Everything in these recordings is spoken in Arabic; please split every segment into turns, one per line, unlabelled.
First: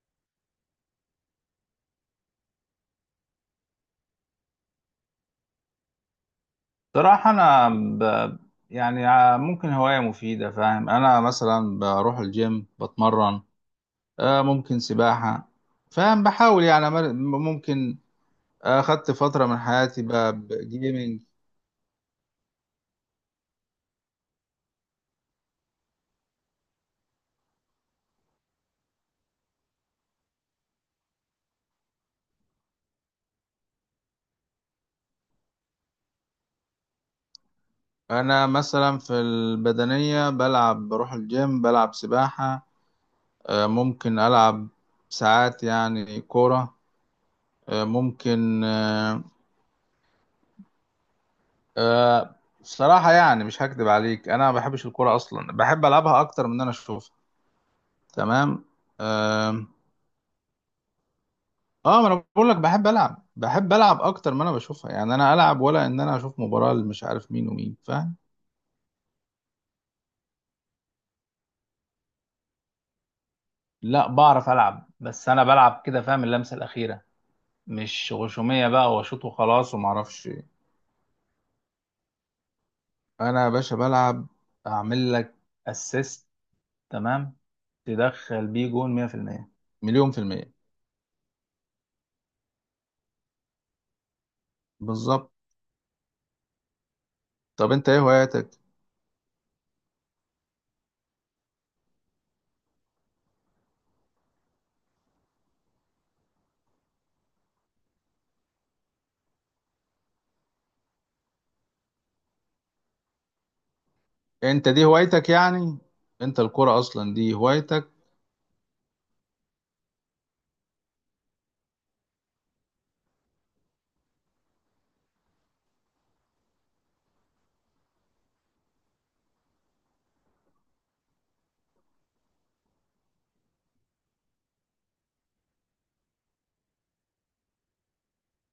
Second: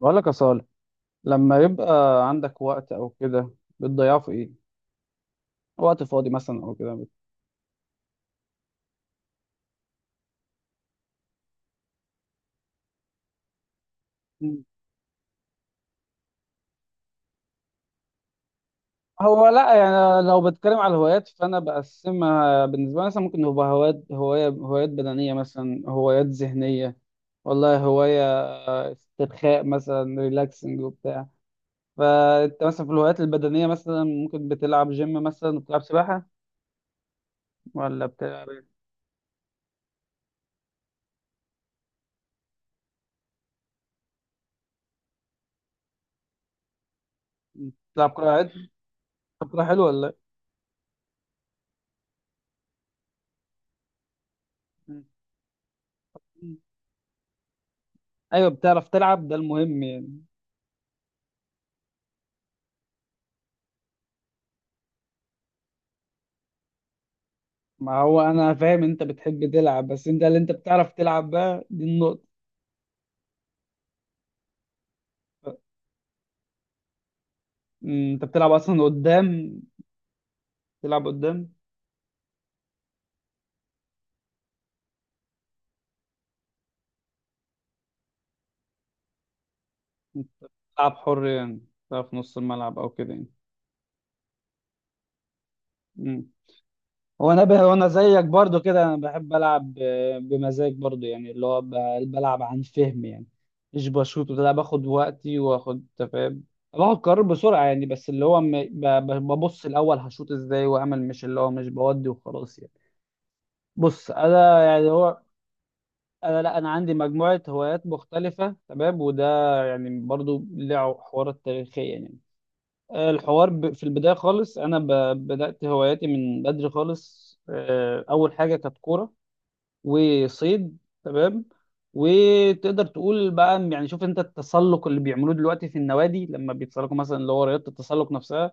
بقول لك يا صالح، لما يبقى عندك وقت او كده بتضيعه في ايه؟ وقت فاضي مثلا او كده
صراحة أنا ممكن هواية مفيدة، فاهم؟ أنا مثلا بروح الجيم بتمرن،
مم.
ممكن سباحة، فاهم؟ بحاول يعني ممكن، خدت
هو
فترة من
لا،
حياتي
يعني لو بتكلم على
بجيمنج.
الهوايات فانا بقسمها بالنسبه لي. مثلا ممكن يبقى هوايات بدنيه، مثلا هوايات ذهنيه. والله هوايه استرخاء مثلا، ريلاكسنج وبتاع. فانت مثلا في الهوايات البدنيه مثلا ممكن بتلعب جيم، مثلا بتلعب سباحه، ولا
أنا
بتلعب
مثلا في البدنية بلعب، بروح الجيم، بلعب سباحة، ممكن ألعب ساعات يعني كورة، آه،
بتلعب كره عادي؟
ممكن آه،
بتلعب كره حلوه ولا
آه، بصراحة يعني مش هكدب عليك، أنا ما بحبش
إيه؟
الكورة أصلا، بحب ألعبها أكتر من
مم.
إن أنا أشوفها.
ايوه،
تمام.
بتعرف تلعب، ده
آم،
المهم يعني.
اه ما انا بقول لك، بحب العب اكتر ما انا بشوفها، يعني انا العب ولا ان انا اشوف مباراة مش عارف مين ومين،
ما
فاهم؟
هو انا فاهم انت بتحب تلعب، بس انت اللي انت بتعرف تلعب بقى دي النقطة.
لا، بعرف العب بس انا بلعب كده، فاهم؟ اللمسه الاخيره، مش
انت بتلعب
غشوميه
اصلا
بقى واشوط
قدام؟
وخلاص وما اعرفش إيه.
تلعب قدام؟
انا يا باشا بلعب، اعمل لك اسيست، تمام، تدخل بيه جون، 100%، مليون في المية،
بتلعب حر يعني؟ بتلعب في نص الملعب او كده يعني؟
بالظبط.
أمم. هو
طب
انا
انت ايه
زيك
هواياتك؟
برضو كده، انا بحب العب بمزاج برضو يعني، اللي هو بلعب عن فهم يعني، مش بشوط ولا باخد وقتي، واخد تفاهم، باخد قرار بسرعة يعني. بس اللي هو ببص الاول هشوط ازاي واعمل، مش اللي هو مش بودي وخلاص يعني. بص انا
انت دي
يعني، هو
هوايتك يعني؟ انت
انا لا، انا
الكرة
عندي
اصلا دي
مجموعه هوايات
هوايتك؟
مختلفه تمام. وده يعني برضو له حوارات تاريخيه يعني. الحوار في البدايه خالص انا بدات هواياتي من بدري خالص. اول حاجه كانت كوره وصيد. تمام. وتقدر تقول بقى يعني، شوف انت التسلق اللي بيعملوه دلوقتي في النوادي لما بيتسلقوا مثلا، اللي هو رياضه التسلق نفسها،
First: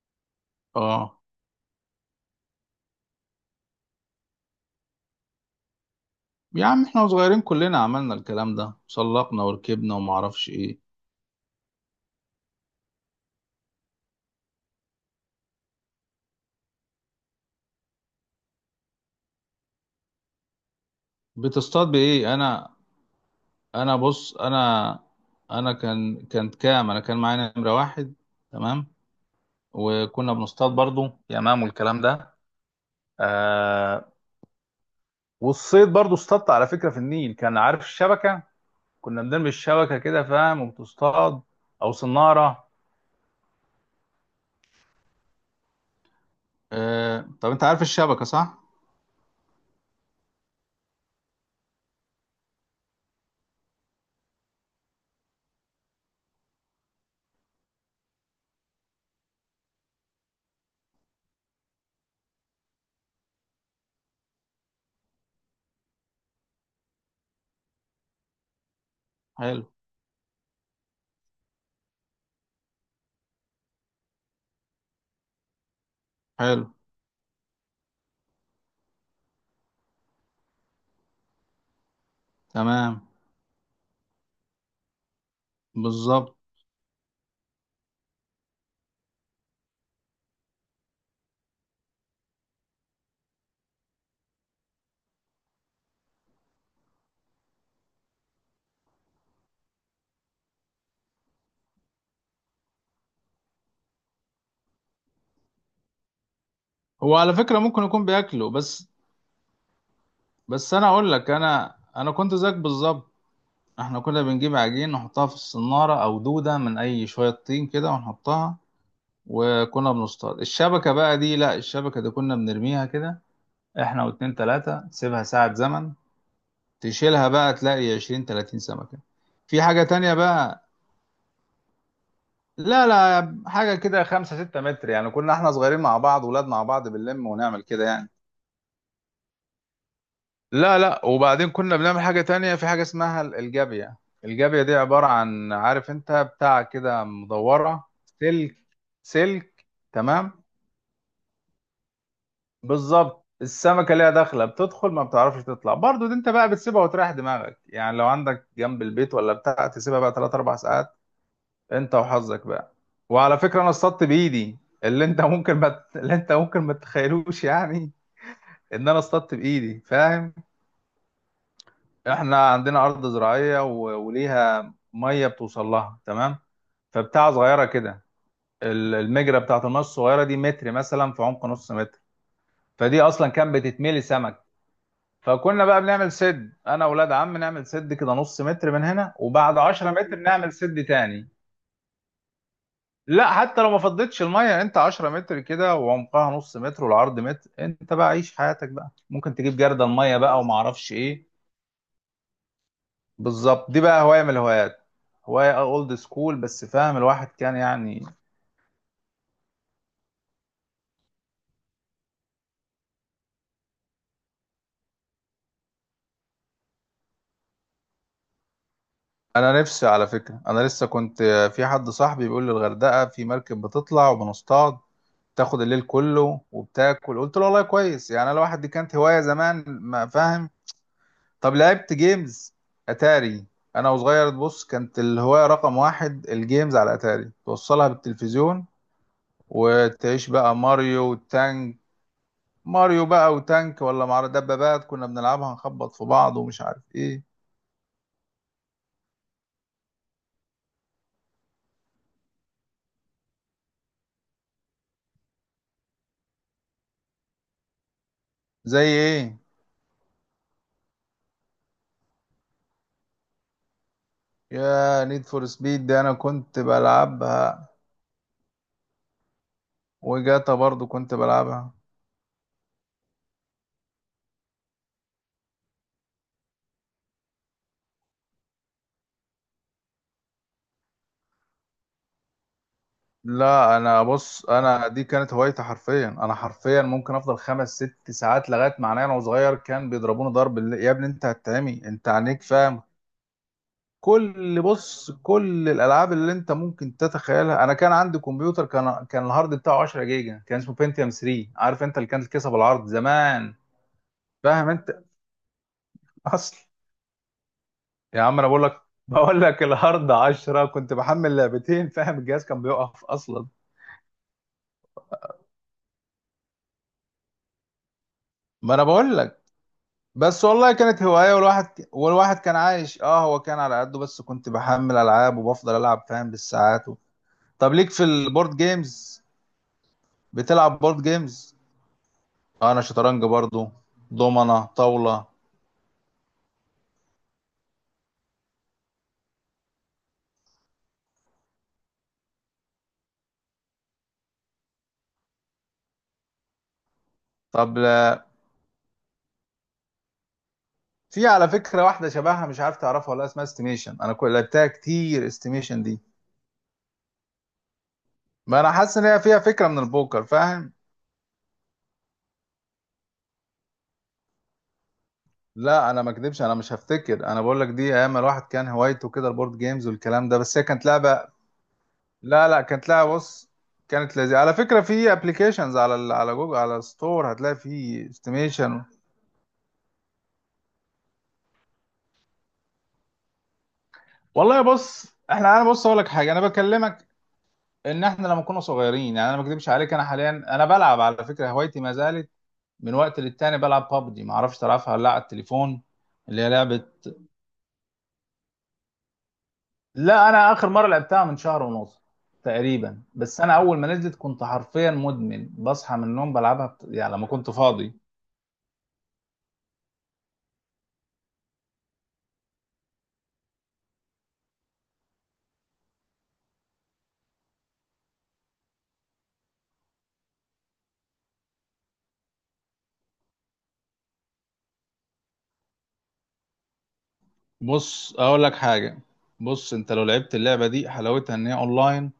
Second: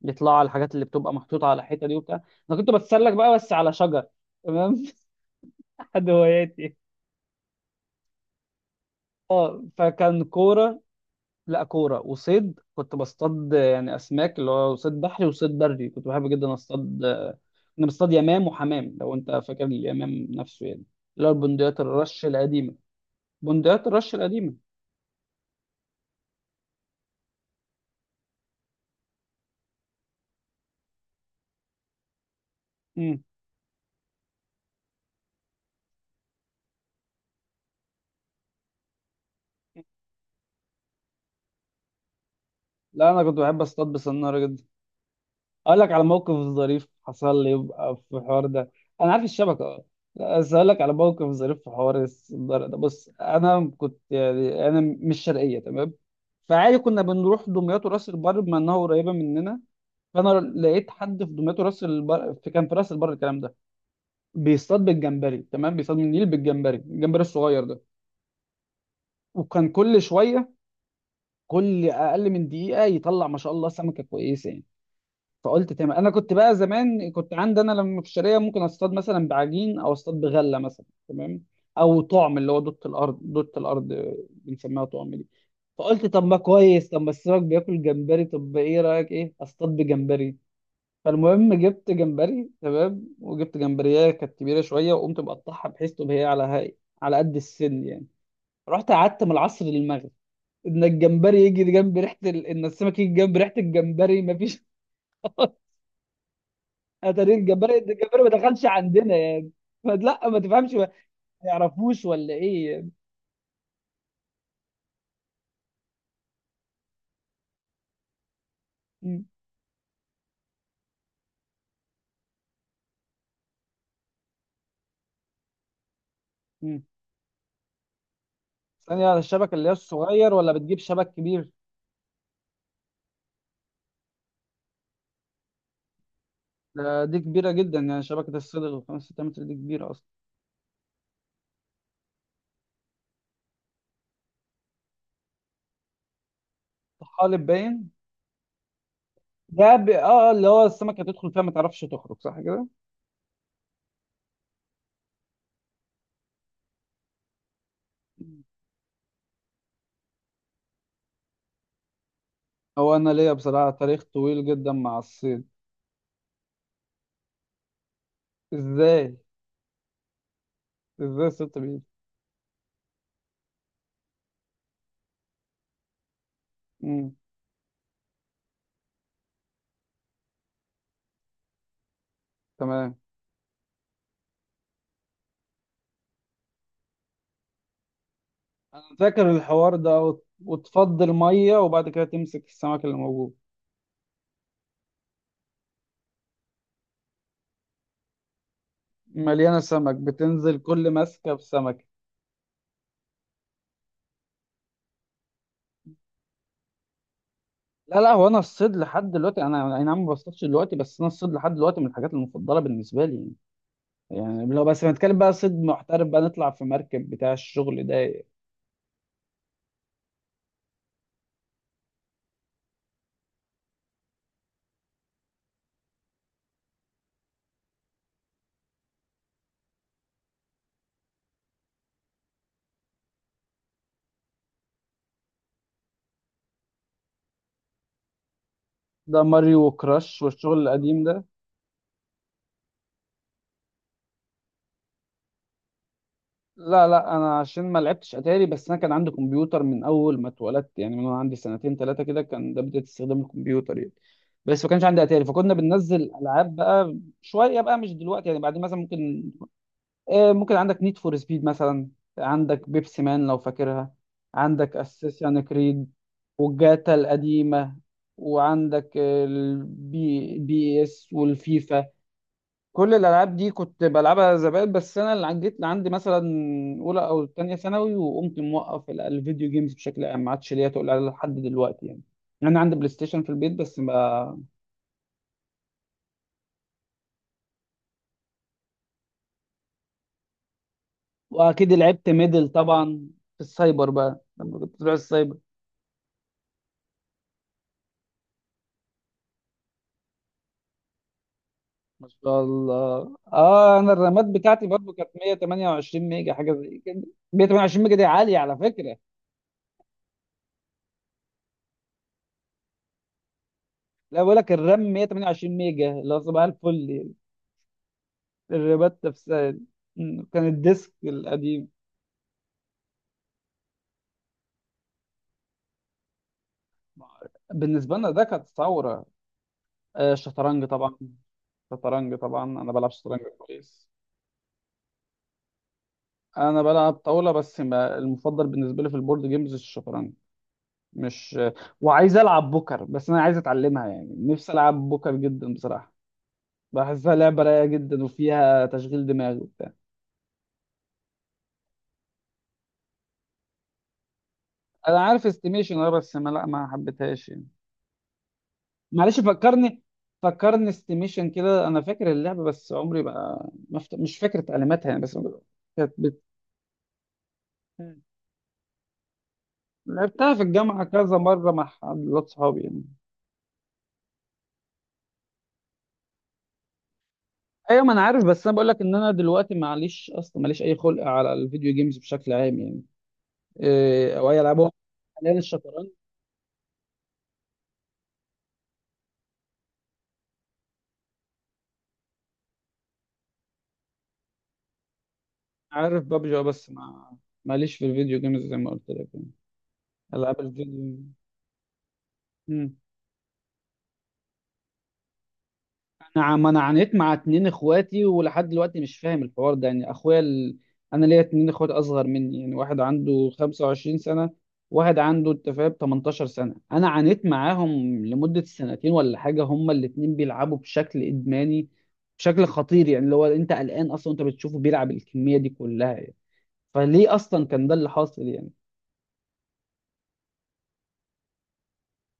بيطلعوا على الحاجات اللي بتبقى
اه.
محطوطه على الحيطه دي وبتاع. انا كنت بتسلق بقى بس على شجر. تمام. حد
يا
هواياتي.
عم احنا صغيرين كلنا عملنا الكلام ده، سلقنا
اه،
وركبنا وما
فكان
اعرفش ايه.
كوره. لا، كورة وصيد، كنت بصطاد يعني أسماك، اللي هو صيد بحري وصيد بري، كنت بحب جدا أصطاد. كنا بنصطاد يمام وحمام، لو أنت فاكر اليمام نفسه يعني، اللي هو البندقيات
بتصطاد
الرش
بايه؟ انا
القديمة، بندقيات
انا
الرش
بص
القديمة.
انا انا كان كانت كام انا كان معايا نمره واحد، تمام، وكنا بنصطاد برضو يمام والكلام ده.
مم.
آه والصيد برضو اصطادت على فكره في النيل، كان عارف الشبكه؟ كنا بنرمي الشبكه كده فاهم وبتصطاد، او صناره.
لا، أنا كنت بحب أصطاد بسنارة جدا. أقول لك على موقف ظريف حصل لي،
طب انت عارف
يبقى في
الشبكه
الحوار
صح؟
ده. أنا عارف الشبكة أه. لا، بس أقول لك على موقف ظريف في حوار السنارة ده. بص، أنا كنت يعني، أنا مش شرقية تمام، فعادي كنا بنروح دمياط وراس البر بما انها قريبه مننا. فانا لقيت حد في دمياط راس البر، في كان في راس البر الكلام ده، بيصطاد بالجمبري. تمام. بيصطاد من النيل بالجمبري، الجمبري الصغير ده.
حلو.
وكان كل اقل من دقيقه يطلع ما شاء الله سمكه كويسه يعني. فقلت تمام، انا كنت بقى
حلو.
زمان كنت عندي، انا لما في الشارع ممكن اصطاد مثلا بعجين، او اصطاد بغله مثلا، تمام، او طعم اللي هو دوت
تمام.
الارض. دوت الارض بنسميها طعم دي. فقلت طب
بالظبط.
ما كويس، طب ما السمك بياكل جمبري، طب ايه رايك ايه اصطاد بجمبري. فالمهم جبت جمبري، تمام، وجبت جمبريه كانت كبيره شويه، وقمت مقطعها بحيث تبقى هي على هاي، على قد السن يعني. رحت قعدت من العصر للمغرب، ان الجمبري يجي جنب ريحه ان السمك يجي جنب ريحه الجمبري، ما فيش.
هو على
اتاري
فكرة
الجمبري
ممكن يكون
الجمبري ما
بياكله
دخلش
بس.
عندنا يعني. فلا ما تفهمش،
بس
ما
انا اقول لك،
ما
انا
يعرفوش
انا
ولا
كنت زيك
ايه يعني.
بالظبط. احنا كنا بنجيب عجين نحطها في الصنارة، او دودة من اي شوية طين كده ونحطها.
مم.
وكنا بنصطاد الشبكة بقى دي، لا الشبكة دي كنا بنرميها كده، احنا واتنين تلاتة، تسيبها ساعة زمن،
مم.
تشيلها بقى تلاقي 20 30 سمكة.
ثانيه، على الشبكه
في
اللي هي
حاجة تانية
الصغير ولا
بقى.
بتجيب شبك كبير؟
لا لا، حاجة كده 5 6 متر يعني، كنا احنا صغيرين مع بعض، ولاد مع بعض
دي
بنلم
كبيره
ونعمل
جدا
كده
يعني،
يعني.
شبكه الصيد الخمس 6 متر دي كبيره اصلا.
لا لا، وبعدين كنا بنعمل حاجة تانية، في حاجة اسمها الجابية. الجابية دي عبارة عن، عارف انت بتاع كده
طحالب
مدورة،
باين.
سلك، سلك.
اه،
تمام،
اللي هو السمكة تدخل فيها ما تعرفش تخرج، صح كده؟
بالظبط. السمكة ليها داخلة، بتدخل ما بتعرفش تطلع، برضو دي انت بقى بتسيبها وتريح دماغك يعني، لو
مم.
عندك جنب البيت ولا بتاع، تسيبها بقى 3 4 ساعات، انت وحظك بقى.
هو انا ليا
وعلى فكرة انا
بصراحة تاريخ
اصطدت
طويل
بايدي،
جدا مع
اللي انت
الصيد.
ممكن ما ت- اللي انت ممكن ما تتخيلوش يعني. ان انا
ازاي؟
اصطدت بايدي، فاهم؟
ازاي الصيد بيه؟
احنا عندنا ارض زراعيه وليها ميه بتوصل لها، تمام.
امم
فبتاع صغيره كده، المجرى بتاعت الميه الصغيره دي متر مثلا في عمق نص متر.
تمام.
فدي اصلا كانت بتتملي سمك. فكنا بقى بنعمل سد، انا واولاد عم نعمل سد كده، نص متر
انا
من هنا
فاكر
وبعد
الحوار
10
ده،
متر نعمل سد
وتفضي
تاني.
المية وبعد كده تمسك السمك اللي
لا،
موجود،
حتى لو ما فضتش الميه، انت 10 متر كده وعمقها نص متر والعرض متر، انت بقى عيش حياتك بقى، ممكن تجيب
مليانة
جردل
سمك،
ميه بقى وما
بتنزل كل
اعرفش ايه.
ماسكة بسمكة.
بالظبط. دي بقى هواية من الهوايات، هواية اولد سكول، بس فاهم الواحد كان
لا
يعني.
لا، هو انا الصيد لحد دلوقتي، انا اي نعم ما بصطادش دلوقتي، بس انا الصيد لحد دلوقتي من الحاجات المفضلة بالنسبة لي يعني. يعني لو بس بنتكلم بقى صيد محترف بقى، نطلع في مركب بتاع الشغل ده.
انا نفسي، على فكرة انا لسه كنت، في حد صاحبي بيقول لي الغردقة في مركب بتطلع وبنصطاد، تاخد الليل كله وبتاكل، قلت له والله كويس يعني، انا الواحد دي كانت هواية زمان ما فاهم. طب لعبت جيمز؟ اتاري. انا وصغير بص، كانت الهواية رقم واحد الجيمز على اتاري، توصلها بالتلفزيون،
ده ماريو وكراش
وتعيش بقى
والشغل القديم
ماريو
ده.
وتانج، ماريو بقى وتانك، ولا مع دبابات كنا بنلعبها نخبط في بعض ومش عارف
لا لا،
ايه.
انا عشان ما لعبتش اتاري، بس انا كان عندي كمبيوتر من اول ما اتولدت يعني، من وانا عندي سنتين ثلاثه كده، كان ده بدايه استخدام الكمبيوتر يعني. بس ما كانش عندي اتاري، فكنا بننزل العاب بقى شويه بقى، مش دلوقتي يعني، بعدين مثلا
زي
ممكن
ايه؟
آه، ممكن عندك نيد فور سبيد مثلا، عندك بيبسي مان لو فاكرها،
يا
عندك
نيد
اساسن
فور سبيد
كريد
دي انا كنت
والجاتا
بلعبها،
القديمه، وعندك البي
وجاتا
بي
برضو
اس
كنت بلعبها.
والفيفا. كل الالعاب دي كنت بلعبها زمان. بس انا اللي جيت عندي مثلا اولى او تانية ثانوي وقمت موقف الفيديو جيمز بشكل عام، ما عادش ليا تقول عليها لحد دلوقتي يعني. انا عندي بلاي ستيشن في البيت
لا
بس
انا
ما.
بص، انا دي كانت هوايتي حرفيا، انا حرفيا ممكن افضل 5 6 ساعات، لغايه معناه انا وصغير كان بيضربوني ضرب يا ابني انت
واكيد
هتتعمي، انت
لعبت
عينيك،
ميدل
فاهم؟
طبعا في السايبر بقى، لما
كل
كنت بروح
بص
السايبر.
كل الالعاب اللي انت ممكن تتخيلها، انا كان عندي كمبيوتر، كان الهارد بتاعه 10 جيجا، كان اسمه بنتيوم 3، عارف انت اللي
ما
كانت
شاء
الكيسه بالعرض
الله.
زمان،
اه، انا الرامات بتاعتي
فاهم
برضو
انت؟
كانت 128 ميجا حاجه
اصل.
زي كده. 128 ميجا دي
يا
عاليه
عم انا
على
بقول لك،
فكره.
الهارد 10، كنت بحمل لعبتين فاهم، الجهاز كان بيقف اصلا.
لا، بقول لك الرام 128 ميجا اللي هو صباح الفل يعني.
ما انا
الرامات
بقول
نفسها
لك.
يعني. مم.
بس
كان
والله
الديسك
كانت هوايه،
القديم.
والواحد كان عايش، اه هو كان على قده بس، كنت بحمل العاب وبفضل العب فاهم، بالساعات طب ليك
بالنسبة
في
لنا ده كانت
البورد
ثورة.
جيمز؟
الشطرنج
بتلعب
طبعا.
بورد جيمز؟
الشطرنج طبعا، أنا
انا
بلعب شطرنج
شطرنج برضو،
كويس.
دومنة، طاولة.
أنا بلعب طاولة، بس ما المفضل بالنسبة لي في البورد جيمز الشطرنج مش. وعايز ألعب بوكر، بس أنا عايز أتعلمها يعني، نفسي ألعب بوكر جدا بصراحة، بحسها لعبة رايقة
طب
جدا
لا-
وفيها تشغيل دماغ وبتاع.
في على فكرة واحدة شبهها مش عارف تعرفها، ولا اسمها استيميشن، انا كل لعبتها
أنا عارف
كتير
استيميشن
استيميشن
أه،
دي.
بس ما، لا ما حبيتهاش يعني.
ما انا حاسس ان
معلش
هي فيها فكرة من
فكرني،
البوكر،
فكرني
فاهم؟
استيميشن كده. أنا فاكر اللعبة بس عمري ما مش فاكر تعليماتها يعني. بس
لا
كانت
انا ما اكدبش، انا مش هفتكر، انا بقول لك دي
بت...
ايام الواحد كان هوايته كده البورد جيمز والكلام
لعبتها
ده،
في
بس هي
الجامعة
كانت
كذا
لعبة.
مرة مع حد
لا
صحابي
لا
يعني.
كانت لعبة بص، كانت لذيذة، على فكرة في ابلكيشنز على على جوجل، على ستور هتلاقي
ايوه، ما انا
فيه
عارف. بس انا بقول لك
استيميشن.
ان انا دلوقتي معليش، اصلا ماليش اي خلق على الفيديو جيمز بشكل عام يعني. إيه او اي
والله
العاب؟
بص،
حاليا
احنا، انا بص
الشطرنج.
اقول لك حاجة، انا بكلمك ان احنا لما كنا صغيرين يعني، انا ما اكذبش عليك، انا حاليا انا بلعب، على فكره هوايتي ما زالت، من وقت للتاني بلعب بابجي، ما اعرفش تلعبها ولا لا على التليفون،
عارف ببجي،
اللي هي
بس
لعبه.
ما، ماليش في الفيديو جيمز زي ما قلت لك يعني،
لا،
العاب
انا اخر مره
الفيديو.
لعبتها من شهر ونص تقريبا، بس انا اول ما نزلت كنت حرفيا مدمن، بصحى من
انا
النوم
ما انا
بلعبها
عانيت مع
يعني لما
اتنين
كنت فاضي.
اخواتي ولحد دلوقتي مش فاهم الحوار ده يعني. اخويا انا ليا اتنين اخوات اصغر مني يعني. واحد عنده 25 سنة، واحد عنده، انت فاهم، 18 سنة. انا عانيت معاهم لمدة سنتين ولا حاجة، هما الاتنين بيلعبوا بشكل ادماني، بشكل خطير يعني، اللي هو انت قلقان اصلا انت بتشوفه بيلعب الكمية دي كلها يعني. فليه اصلا كان ده اللي
بص
حاصل
اقول
يعني؟
لك حاجه. بص انت لو لعبت اللعبه دي، حلاوتها ان هي اونلاين،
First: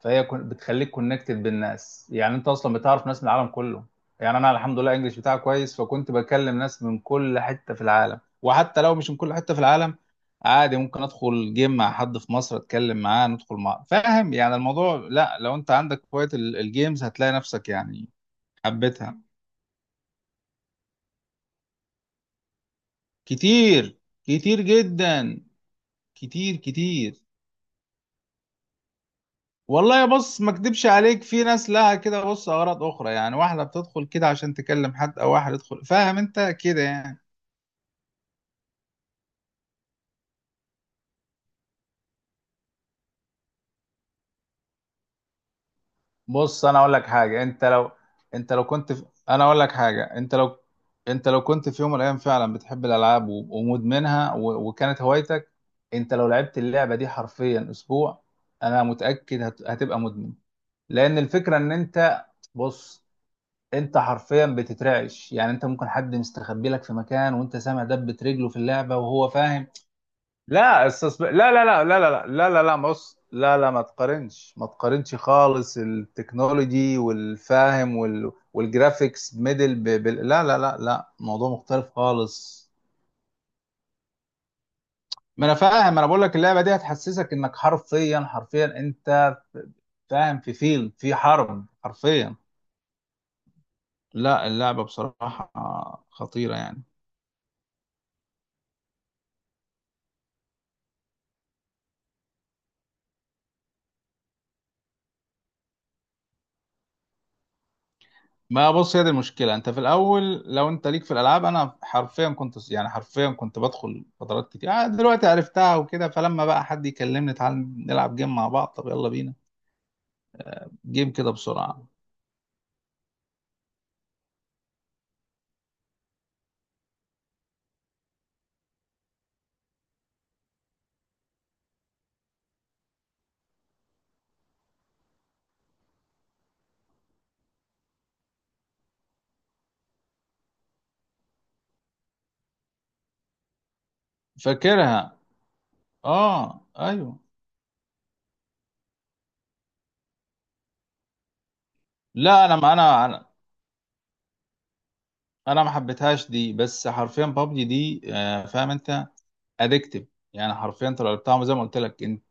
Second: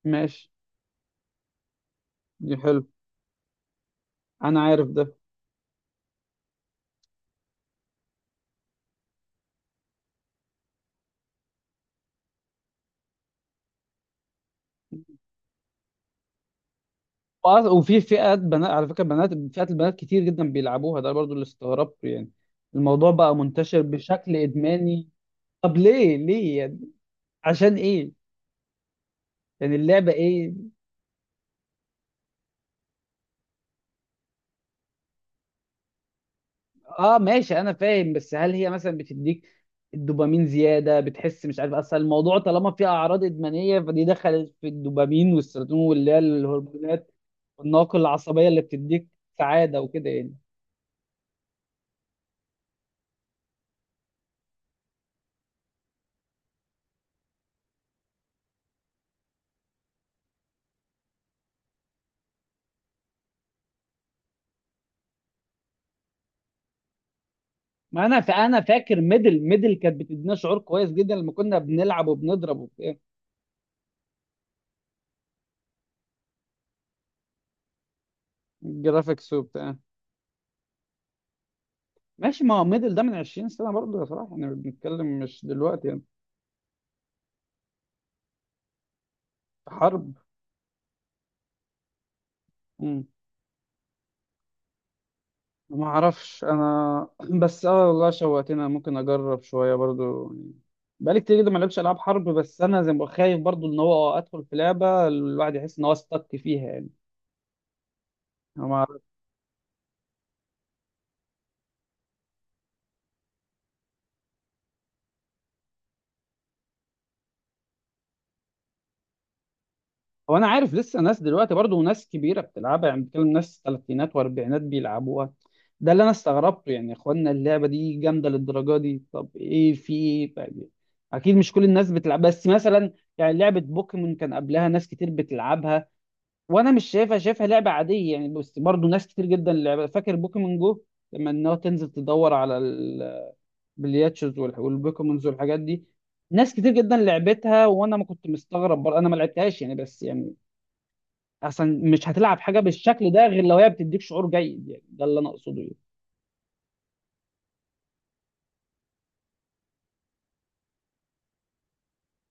فهي
ماشي.
بتخليك كونكتد بالناس، يعني انت
دي
اصلا
حلو.
بتعرف ناس من العالم كله. يعني انا
انا
الحمد
عارف
لله
ده.
انجلش بتاعي كويس، فكنت بكلم ناس من كل حته في العالم، وحتى لو مش من كل حته في العالم، عادي ممكن ادخل جيم مع حد في مصر، اتكلم معاه، ندخل مع فاهم يعني. الموضوع، لا، لو انت عندك هوايه الجيمز، هتلاقي نفسك
وفي
يعني.
فئات بنات على فكره،
حبيتها.
بنات، فئات البنات كتير جدا بيلعبوها. ده برضو اللي استغربته يعني. الموضوع بقى منتشر
كتير،
بشكل
كتير
ادماني.
جدا،
طب ليه،
كتير
ليه يعني؟
كتير.
عشان ايه؟ يعني
والله
اللعبه
بص، ما
ايه؟
اكدبش عليك، في ناس لها كده بص اغراض اخرى يعني، واحده بتدخل كده عشان تكلم حد، او واحد يدخل فاهم انت كده
اه
يعني.
ماشي، انا فاهم. بس هل هي مثلا بتديك الدوبامين زياده؟ بتحس، مش عارف، اصل الموضوع طالما فيه اعراض ادمانيه فدي دخلت في الدوبامين والسيروتونين، واللي هي
بص انا اقول لك
الهرمونات
حاجه، انت لو
والناقل العصبيه
انت
اللي
لو
بتديك
انا اقول لك
سعاده
حاجه،
وكده يعني.
انت لو كنت في يوم من الايام فعلا بتحب الالعاب ومدمنها وكانت هوايتك، انت لو لعبت اللعبه دي حرفيا اسبوع، انا متاكد هتبقى مدمن. لان الفكره ان انت، بص انت حرفيا بتترعش، يعني انت ممكن حد مستخبي لك في مكان، وانت سامع
ما
دبة
انا
رجله في
فانا
اللعبة
فاكر
وهو،
ميدل،
فاهم؟
ميدل كانت بتدينا شعور
لا
كويس جدا لما
لا
كنا
لا لا لا
بنلعب
لا لا لا
وبنضرب
لا لا
وبتاع.
بص، لا لا، ما تقارنش، ما تقارنش خالص، التكنولوجي والفاهم
جرافيكس
والجرافيكس
وبتاع.
ميدل لا لا لا لا، موضوع مختلف
ماشي. ما هو
خالص.
ميدل ده من 20 سنة برضه يا صلاح، احنا بنتكلم مش
ما انا
دلوقتي
فاهم،
يعني.
انا بقول لك اللعبة دي هتحسسك انك حرفيا، حرفيا انت
حرب.
فاهم، في فيلم، في حرب حرفيا.
مم.
لا اللعبة بصراحة
ما اعرفش
خطيرة يعني.
انا بس اه، والله شوقتني. أنا ممكن اجرب شوية برضه، بقالي كتير جدا ما لعبش العاب حرب. بس انا زي ما بقول خايف برضه ان هو ادخل في لعبة الواحد يحس ان هو استك فيها يعني.
ما بص هي دي المشكله، انت في الاول لو انت ليك في الالعاب، انا حرفيا كنت يعني، حرفيا كنت بدخل فترات كتير، دلوقتي عرفتها وكده، فلما بقى حد يكلمني تعال نلعب جيم مع بعض، طب يلا بينا
هو انا عارف لسه
جيم
ناس
كده
دلوقتي برضه
بسرعه.
ناس كبيره بتلعبها يعني، بتكلم ناس ثلاثينات واربعينات بيلعبوها. ده اللي انا استغربته يعني. يا اخوانا اللعبه دي جامده للدرجه دي؟ طب ايه في ايه طيب. اكيد مش كل الناس بتلعب. بس مثلا يعني لعبه بوكيمون كان قبلها ناس كتير بتلعبها، وانا مش شايفها، شايفها لعبه عاديه يعني، بس برضه ناس كتير جدا لعبها. فاكر بوكيمون جو لما انها تنزل تدور على البلياتشز
فاكرها.
والبوكيمونز والحاجات دي. ناس
اه،
كتير جدا
ايوه.
لعبتها وانا ما كنت مستغرب برضه، انا ما لعبتهاش يعني. بس يعني اصلا مش هتلعب
لا انا
حاجه
ما انا،
بالشكل ده
انا
غير لو هي بتديك شعور جيد يعني، ده اللي انا اقصده
أنا ما
يعني.
حبيتهاش دي، بس حرفيا بابجي دي، فاهم انت، ادكتيف يعني. حرفيا انت لو لعبتها زي ما قلت لك، انت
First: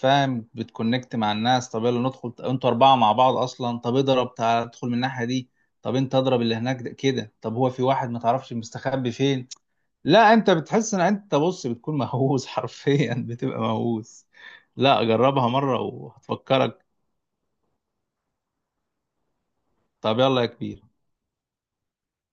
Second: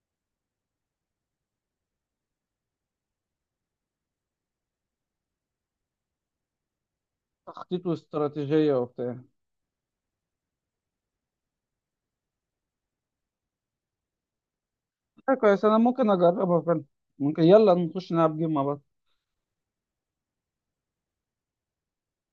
فاهم بتكونكت مع الناس، طب يلا ندخل انتوا اربعه مع بعض اصلا، طب اضرب تعال ادخل من الناحيه دي، طب انت اضرب اللي هناك ده كده، طب هو في
تخطيط
واحد ما تعرفش
واستراتيجيه
مستخبي
وبتاع.
فين. لا، انت بتحس ان انت، بص بتكون مهووس حرفيا بتبقى مهووس. لا
حاجة
جربها
كويس، انا
مره
ممكن اجربها فعلا.
وهتفكرك.
ممكن يلا نخش نلعب جيم مع بعض.
طب يلا يا كبير.